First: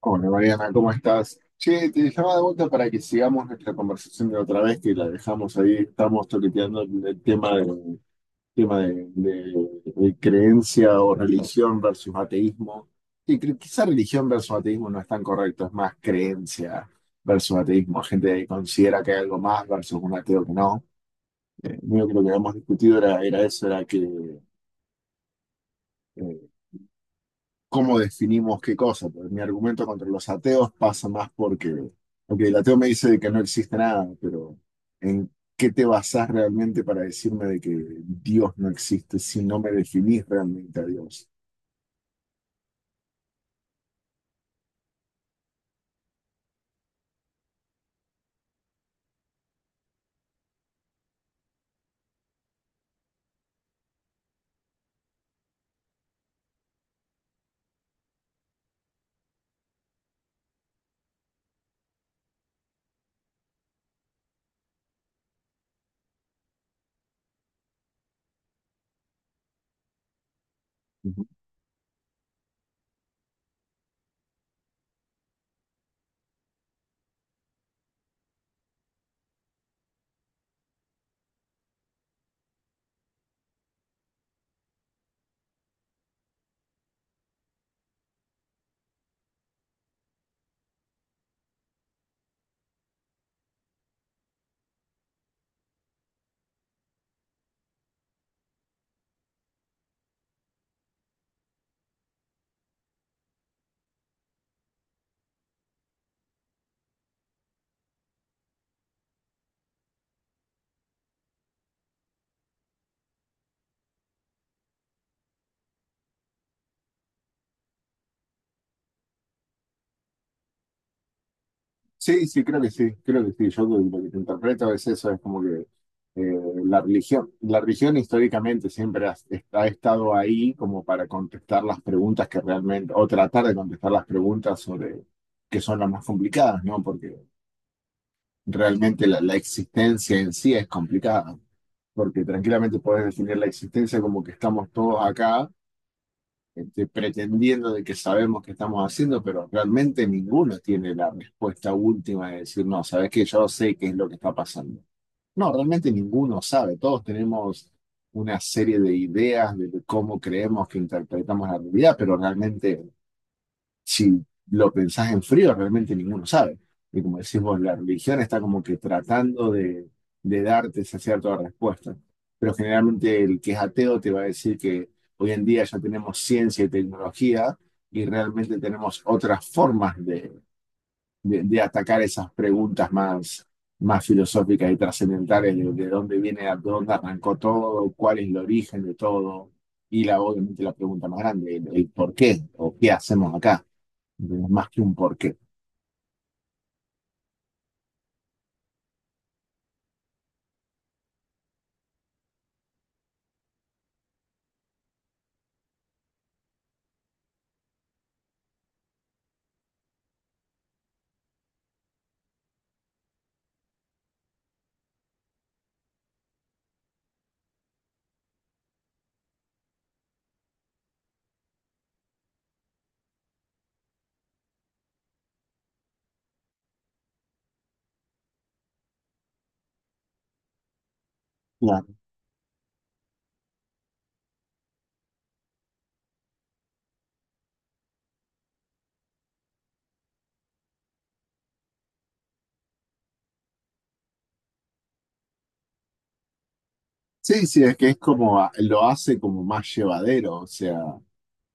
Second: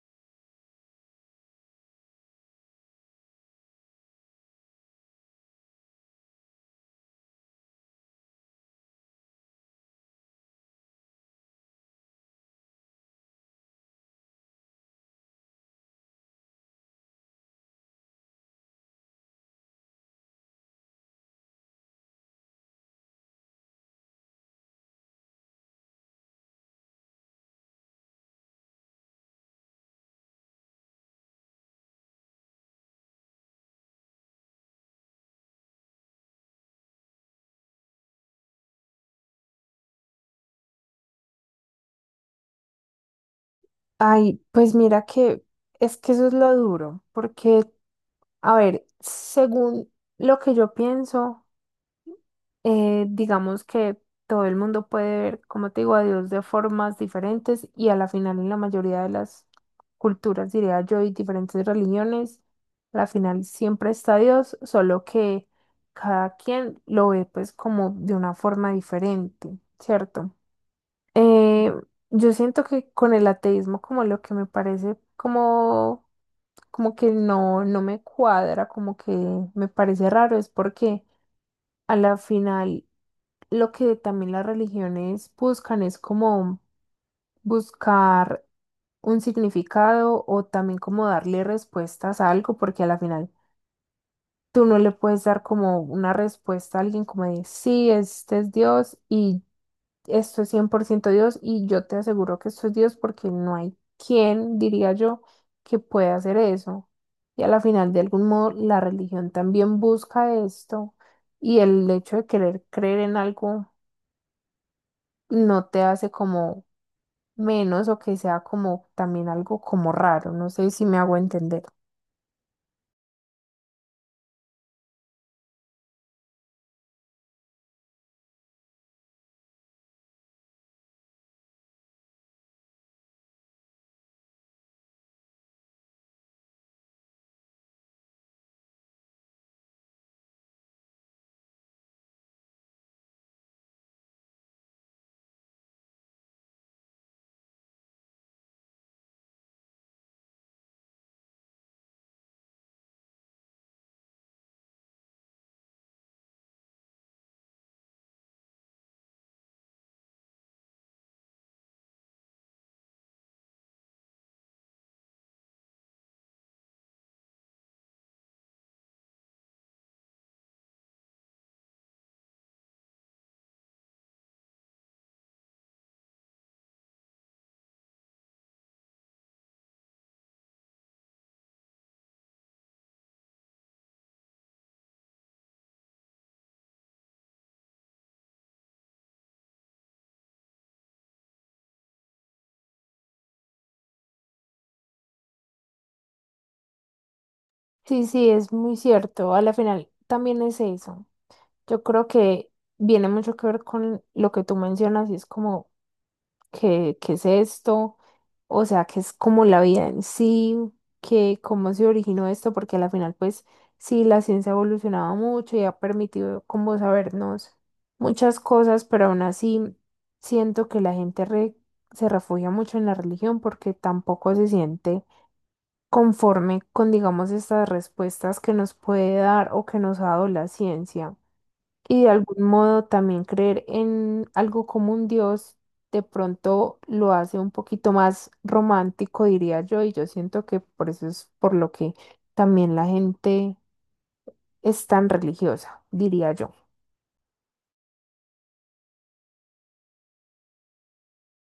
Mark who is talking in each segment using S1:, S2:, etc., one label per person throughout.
S1: Hola Mariana, ¿cómo estás? Che, te llamaba de vuelta para que sigamos nuestra conversación de otra vez, que la dejamos ahí, estamos toqueteando el tema de creencia o religión versus ateísmo. Y quizá religión versus ateísmo no es tan correcto, es más creencia versus ateísmo, gente que considera que hay algo más versus un ateo que no. Yo creo que lo que habíamos discutido era eso, era que, eh, cómo definimos qué cosa. Pues, mi argumento contra los ateos pasa más porque, ok, el ateo me dice de que no existe nada, pero ¿en qué te basás realmente para decirme de que Dios no existe si no me definís realmente a Dios?
S2: Ay, pues mira que es que eso es lo duro, porque, a ver, según lo que yo pienso, digamos que todo el mundo puede ver, como te digo, a Dios de formas diferentes y a la final en la mayoría de las culturas, diría yo, y diferentes religiones, a la final siempre está Dios, solo que cada quien lo ve pues como de una forma diferente, ¿cierto?
S1: Ujú.
S2: Eh, yo siento que con el ateísmo como lo que me parece como, como que no me cuadra, como que me parece raro, es porque a la final lo que también las religiones buscan es como buscar un significado o también como darle respuestas a algo, porque a la final tú no le puedes dar como una respuesta a alguien como de sí, este es Dios y esto es 100% Dios y yo te aseguro que esto es Dios porque no hay quien, diría yo, que pueda hacer eso. Y a la final, de algún modo, la religión también busca esto y el hecho de querer creer en algo no te hace como menos o que sea como también algo como raro. No sé si me hago entender.
S1: Sí, sí, creo que sí, creo que sí. Yo lo que te interpreto es eso, es como que la religión históricamente siempre ha estado ahí como para contestar las preguntas que realmente, o tratar de contestar las preguntas sobre que son las más complicadas, ¿no? Porque realmente la existencia en sí es complicada, porque tranquilamente puedes definir la existencia como que estamos todos acá, este, pretendiendo de que sabemos qué estamos haciendo, pero realmente ninguno tiene la respuesta última de decir, no, sabes que yo sé qué es lo que está pasando. No, realmente ninguno sabe, todos tenemos una serie de ideas de cómo creemos que interpretamos la realidad, pero realmente si lo pensás en frío, realmente ninguno sabe. Y como decimos, la religión está como que tratando de darte esa cierta respuesta. Pero generalmente el que es ateo te va a decir que hoy en día ya tenemos ciencia y tecnología y realmente tenemos otras formas de atacar esas preguntas más filosóficas y trascendentales de dónde viene, de dónde arrancó todo, cuál es el origen de todo. Y obviamente la pregunta más grande, el por qué o qué hacemos acá más que un porqué.
S2: Sí, sí, es muy cierto. A la final también es eso. Yo creo que viene mucho que ver con lo que tú mencionas y es como qué, qué es esto, o sea, qué es como la vida en sí, que cómo se originó esto, porque al final, pues, sí, la ciencia ha evolucionado mucho y ha permitido como sabernos muchas cosas, pero aún así siento que la gente se refugia mucho en la religión porque tampoco se siente conforme con, digamos, estas respuestas que nos puede dar o que nos ha dado la ciencia.
S1: Claro.
S2: Y de algún modo también creer en algo como un Dios de pronto lo hace un poquito más romántico, diría yo, y yo siento que por eso es por lo que también la gente es tan religiosa, diría yo.
S1: Sí, sí, es que es como, lo hace como más llevadero, o sea,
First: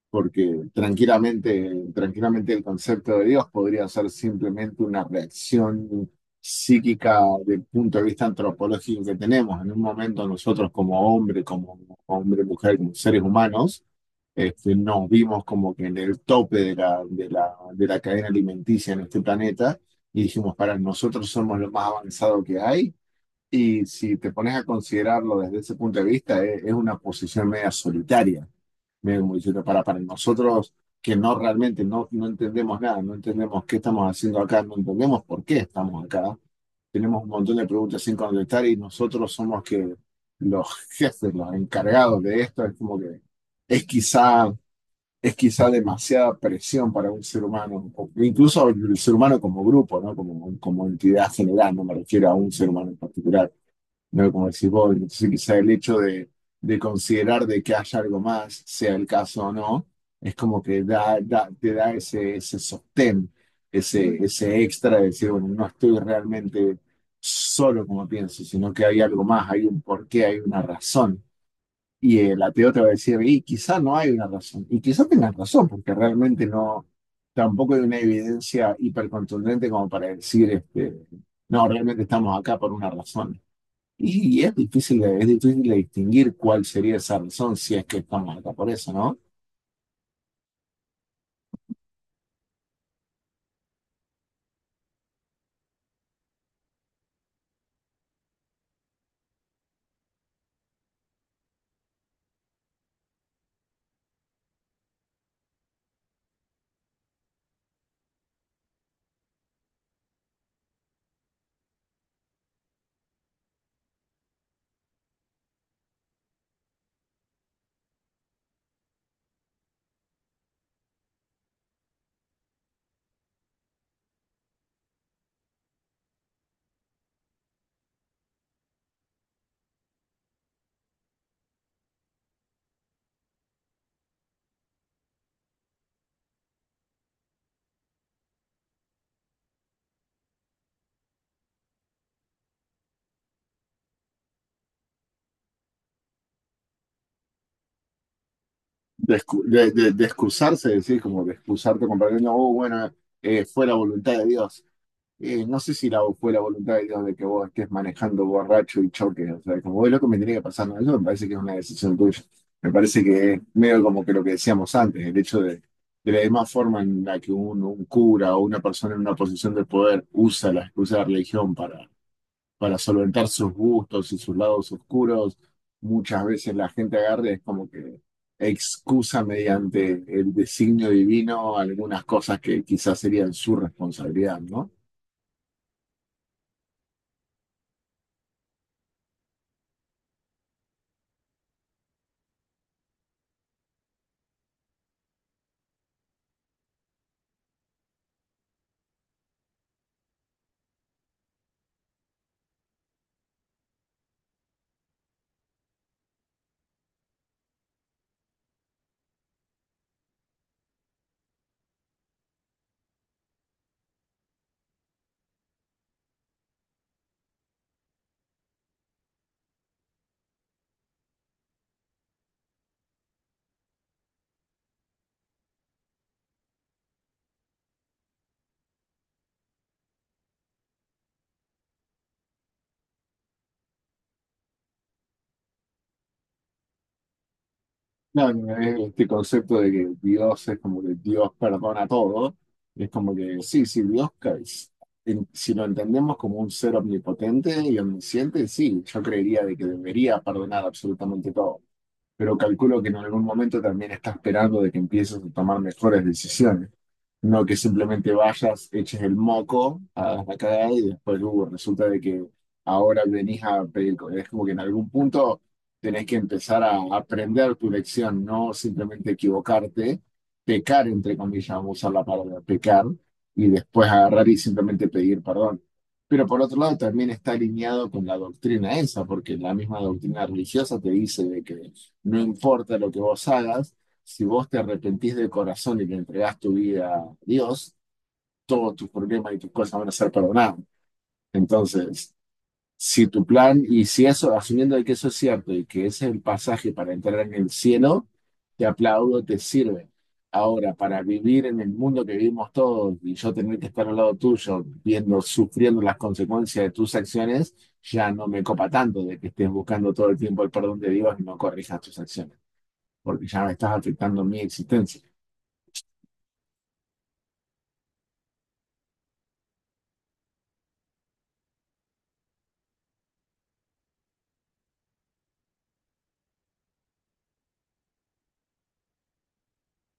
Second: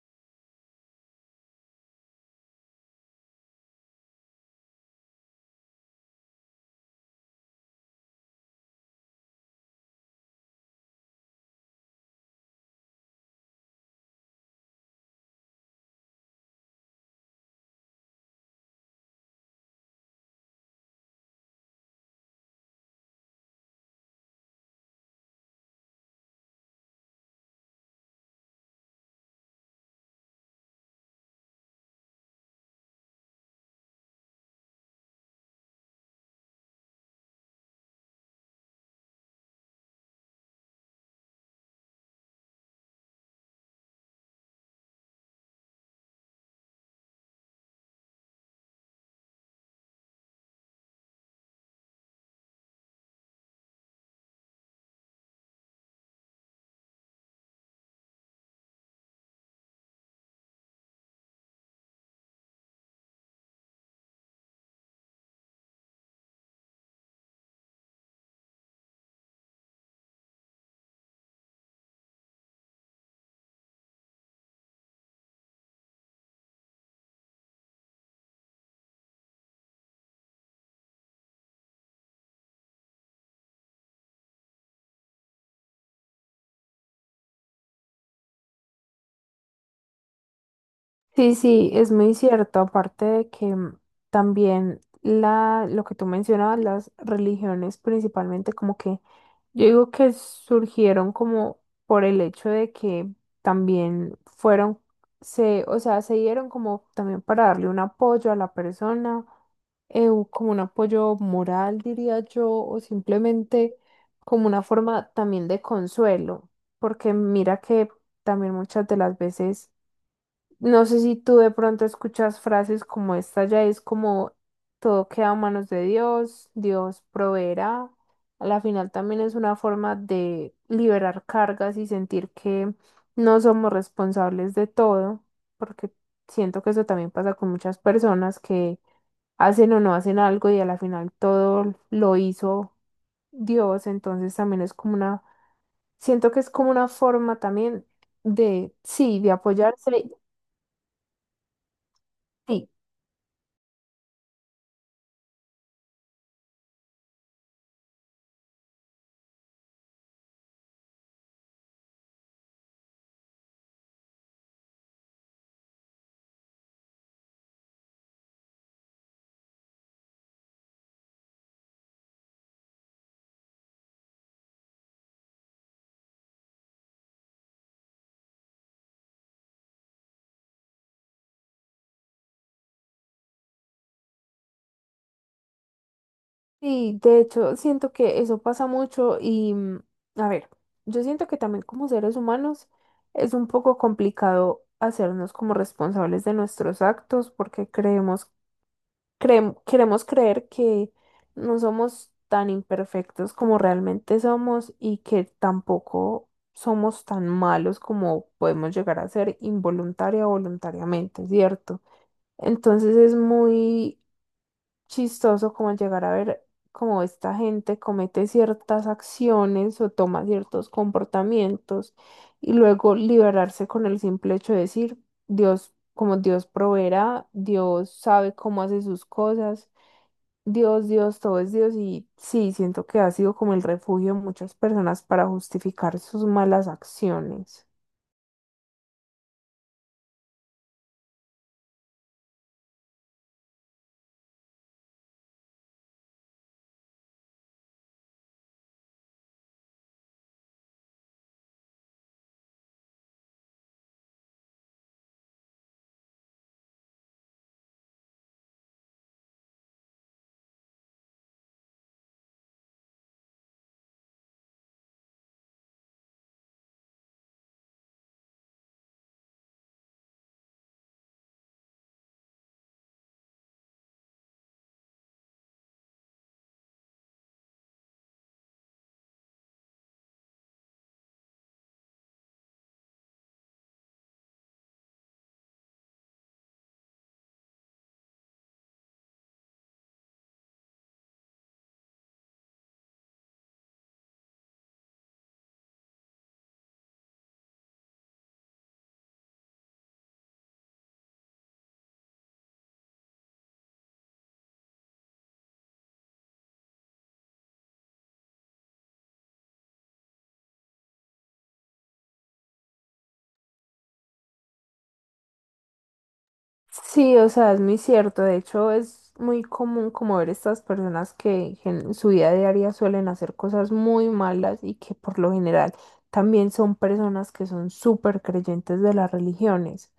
S1: porque tranquilamente el concepto de Dios podría ser simplemente una reacción psíquica del punto de vista antropológico que tenemos. En un momento nosotros como hombre, mujer, como seres humanos, nos vimos como que en el tope de la cadena alimenticia en este planeta y dijimos, para, nosotros somos lo más avanzado que hay. Y si te pones a considerarlo desde ese punto de vista, es, una posición media solitaria, medio como diciendo, para nosotros que no realmente no entendemos nada, no entendemos qué estamos haciendo acá, no entendemos por qué estamos acá. Tenemos un montón de preguntas sin contestar y nosotros somos que los jefes, los encargados de esto, es como que es quizá, es quizá demasiada presión para un ser humano, o incluso el ser humano como grupo, ¿no? Como, como entidad general, no me refiero a un ser humano en particular no, como decís vos, entonces quizá el hecho de considerar de que haya algo más, sea el caso o no, es como que te da ese sostén, ese extra de decir, bueno, no estoy realmente solo como pienso, sino que hay algo más, hay un porqué, hay una razón. Y el ateo te va a decir, y quizá no hay una razón, y quizá tengas razón, porque realmente no, tampoco hay una evidencia hipercontundente como para decir, no, realmente estamos acá por una razón. Y es difícil de distinguir cuál sería esa razón, si es que estamos acá por eso, ¿no?
S2: Sí, sí, es muy cierto, aparte de que también la, lo que tú mencionabas, las religiones principalmente, como que yo digo que surgieron como por el hecho de que también fueron, se, o sea, se dieron como también para darle un apoyo a la persona, como un apoyo moral, diría yo, o simplemente como una forma también de consuelo, porque mira que también muchas de las veces no sé si tú de pronto escuchas frases como esta, ya es como todo queda a manos de Dios, Dios proveerá. A la final también es una forma de liberar cargas y sentir que no somos responsables de todo, porque siento que eso también pasa con muchas personas que hacen o no hacen algo y a la final todo lo hizo Dios, entonces también es como una, siento que es como una forma también de,
S1: De,
S2: sí, de
S1: excu- de, de-
S2: apoyarse,
S1: de excusarse, es decir, como de excusarte con perdón, no, oh,
S2: sí.
S1: bueno, fue la voluntad de Dios. No sé si fue la voluntad de Dios de que vos estés manejando borracho y choques, o sea, como es lo que me tenía que pasar, ¿no? Eso me parece que es una decisión tuya. Me parece que es medio como que lo que decíamos antes, el hecho de la misma forma en la que un cura o una persona en una posición de poder usa la excusa de la religión para solventar sus gustos y sus lados oscuros. Muchas veces la gente agarra y es como que excusa mediante el designio divino algunas cosas que quizás serían su responsabilidad, ¿no?
S2: Sí, de hecho, siento que eso pasa mucho y, a ver, yo siento que también como seres humanos es un poco complicado hacernos como responsables de nuestros actos porque creemos, queremos creer que no somos tan imperfectos como realmente somos y que tampoco somos tan malos como podemos llegar a ser involuntaria o voluntariamente, ¿cierto? Entonces es muy chistoso como el llegar a ver cómo esta gente comete ciertas acciones o toma ciertos comportamientos y luego liberarse con el simple hecho de decir, Dios, como Dios proveerá, Dios sabe cómo hace sus cosas, Dios, Dios, todo es Dios y sí, siento que ha sido como el refugio de muchas personas para justificar sus malas acciones.
S1: Claro, es este concepto de que Dios es como que Dios perdona todo, es como que sí, sí, Dios, si lo entendemos como un ser omnipotente y omnisciente, sí, yo creería de que debería perdonar absolutamente todo. Pero calculo que en algún momento también está esperando de que empieces a tomar mejores decisiones. No que simplemente vayas, eches el moco, hagas la cagada y después resulta de que ahora venís a pedir. Es como que en algún punto tenés que empezar a aprender tu lección, no simplemente equivocarte, pecar, entre comillas, vamos a usar la palabra pecar, y después agarrar y simplemente pedir perdón. Pero por otro lado también está alineado con la doctrina esa, porque la misma doctrina religiosa te dice de que no importa lo que vos hagas si vos te arrepentís de corazón y le entregás tu vida a Dios, todos tus problemas y tus cosas van a ser perdonados. Entonces, y si eso, asumiendo de que eso es cierto y que ese es el pasaje para entrar en el cielo, te aplaudo, te sirve. Ahora, para vivir en el mundo que vivimos todos y yo tener que estar al lado tuyo, viendo, sufriendo las consecuencias de tus acciones, ya no me copa tanto de que estés buscando todo el tiempo el perdón de Dios y no corrijas tus acciones, porque ya me estás afectando mi existencia.
S2: Sí, o sea, es muy cierto. De hecho, es muy común como ver estas personas que en su vida diaria suelen hacer cosas muy malas y que por lo general también son personas que son súper creyentes de las religiones.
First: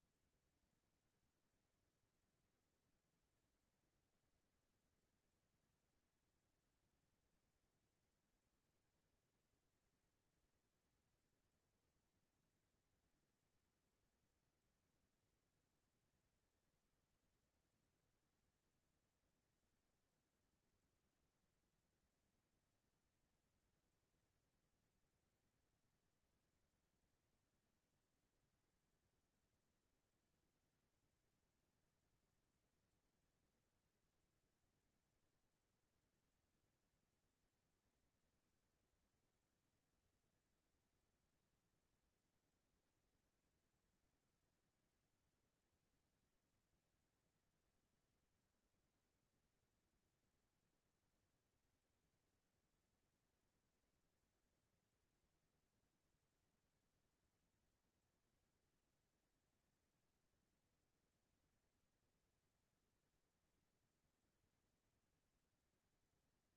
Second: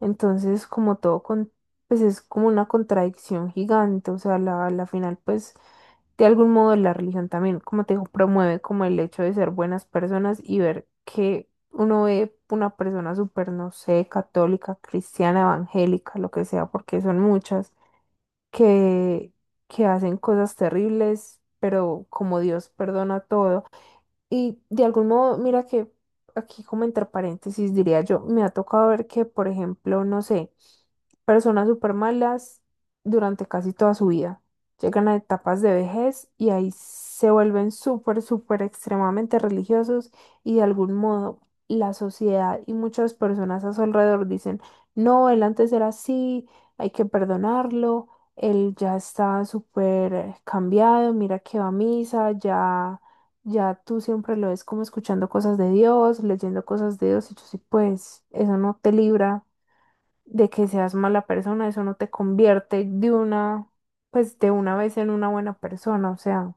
S2: Entonces, como todo, con, pues es como una contradicción gigante. O sea, la final, pues de algún modo la religión también, como te digo, promueve como el hecho de ser buenas personas y ver que uno ve una persona súper, no sé, católica, cristiana, evangélica, lo que sea, porque son muchas, que, que hacen cosas terribles, pero como Dios perdona todo y de algún modo, mira que aquí como entre paréntesis diría yo, me ha tocado ver que, por ejemplo, no sé, personas súper malas durante casi toda su vida llegan a etapas de vejez y ahí se vuelven súper, súper extremadamente religiosos y de algún modo la sociedad y muchas personas a su alrededor dicen, no, él antes era así, hay que perdonarlo, él ya está súper cambiado, mira que va a misa, ya tú siempre lo ves como escuchando cosas de Dios, leyendo cosas de Dios, y yo sí, pues eso no te libra de que seas mala persona, eso no te convierte de una, pues de una vez en una buena persona, o sea,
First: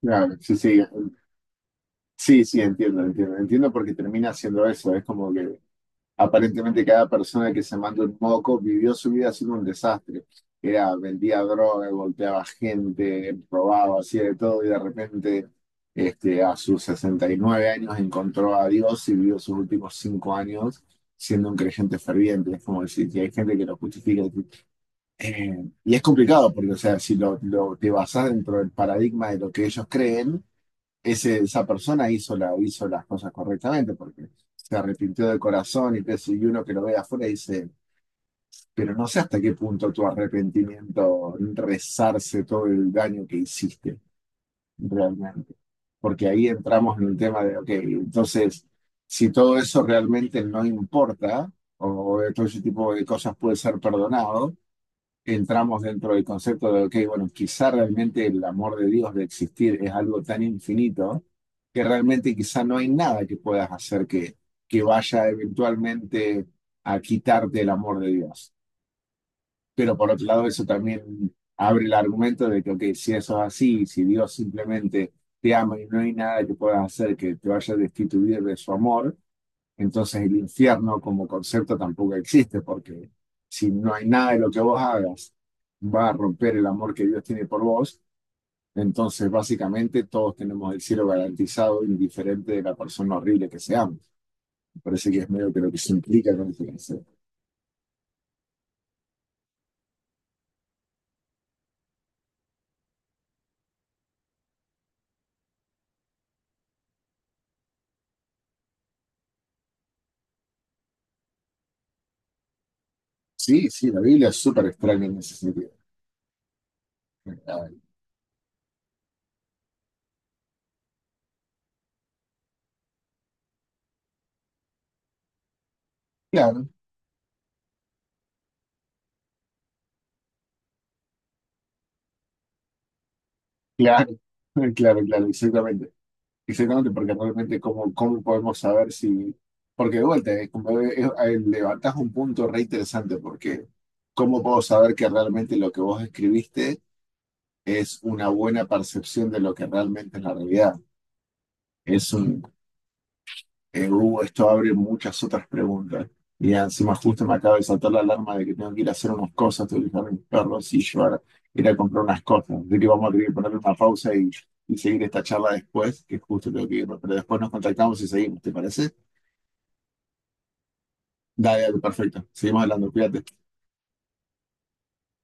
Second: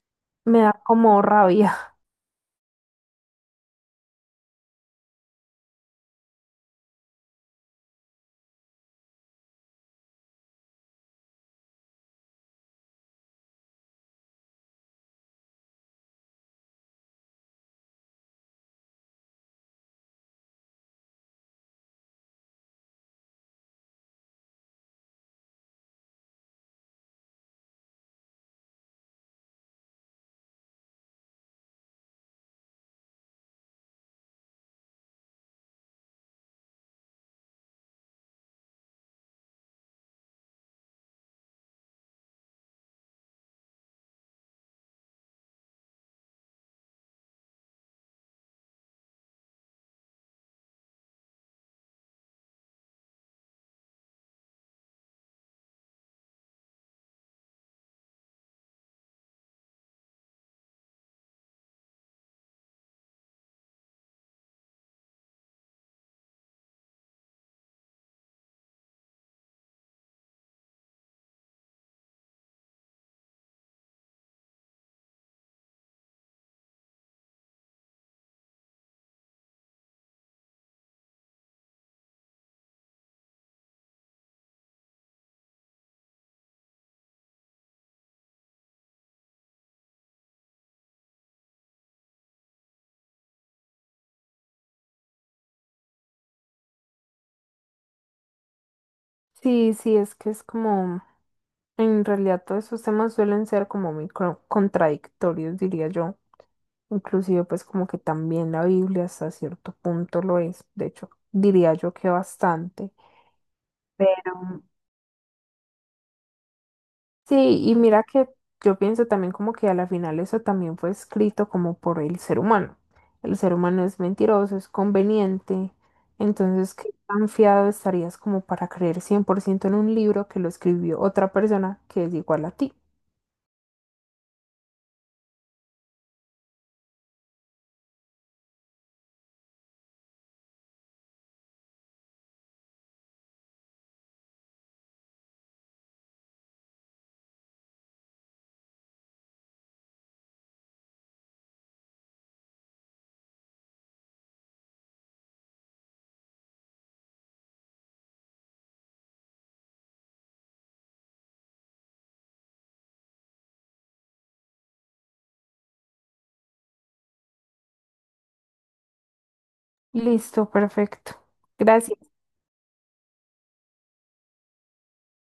S1: Claro, sí,
S2: me
S1: sí,
S2: da como rabia.
S1: sí, sí, entiendo, entiendo, entiendo porque termina haciendo eso, es como que aparentemente cada persona que se mandó un moco vivió su vida siendo un desastre, vendía droga, golpeaba gente, probaba, hacía de todo y de repente a sus 69 años encontró a Dios y vivió sus últimos 5 años siendo un creyente ferviente, es como decir, que hay gente que lo justifica, eh, y es complicado porque, o sea, si te basas dentro del paradigma de lo que ellos creen, esa persona hizo, hizo las cosas correctamente porque se arrepintió de corazón y uno que lo ve de afuera dice, pero no sé hasta qué punto tu arrepentimiento resarce todo el daño que hiciste realmente. Porque ahí entramos en un tema de, ok, entonces, si todo eso realmente no importa, o todo ese tipo de cosas puede ser perdonado, entramos dentro del concepto de, ok, bueno, quizá realmente el amor de Dios de existir es algo tan infinito que realmente quizá no hay nada que puedas hacer que vaya eventualmente a quitarte el amor de Dios. Pero por otro lado, eso también abre el argumento de que, ok, si eso es así, si Dios simplemente te ama y no hay nada que puedas hacer que te vaya a destituir de su amor, entonces el infierno como concepto tampoco existe, porque si no hay nada de lo que vos hagas va a romper el amor que Dios tiene por vos, entonces básicamente todos tenemos el cielo garantizado, indiferente de la persona horrible que seamos. Me parece que es medio que lo que se implica con este concepto.
S2: Sí, sí, es que es como, en realidad todos esos temas suelen ser como muy contradictorios, diría yo. Inclusive pues como que también la Biblia hasta cierto punto lo es, de hecho, diría yo que bastante.
S1: Sí, sí, la Biblia
S2: Pero
S1: es súper extraña en ese sentido.
S2: sí,
S1: Claro,
S2: y mira que yo pienso también como que a la final eso también fue escrito como por el ser humano. El ser humano es mentiroso, es conveniente.
S1: claro,
S2: Entonces, ¿qué tan fiado estarías como para creer 100% en un libro que lo escribió otra persona que es igual a ti?
S1: claro, claro, exactamente. Exactamente, porque realmente cómo podemos saber si... Porque de vuelta, es como- es- levantas un punto re interesante, porque ¿cómo puedo saber que realmente lo que vos escribiste es una buena percepción de lo que realmente es la realidad? Es un... Esto abre muchas otras preguntas. Y encima justo me acaba de saltar la alarma de que tengo que ir a hacer unas cosas, tengo que dejar a mis perros ir a comprar unas cosas. Así que vamos a tener que poner una pausa y seguir esta charla después, que justo tengo que irme, pero después nos contactamos y seguimos, ¿te parece?
S2: Listo, perfecto.
S1: Dale, dale,
S2: Gracias.
S1: perfecto. Seguimos hablando, cuídate.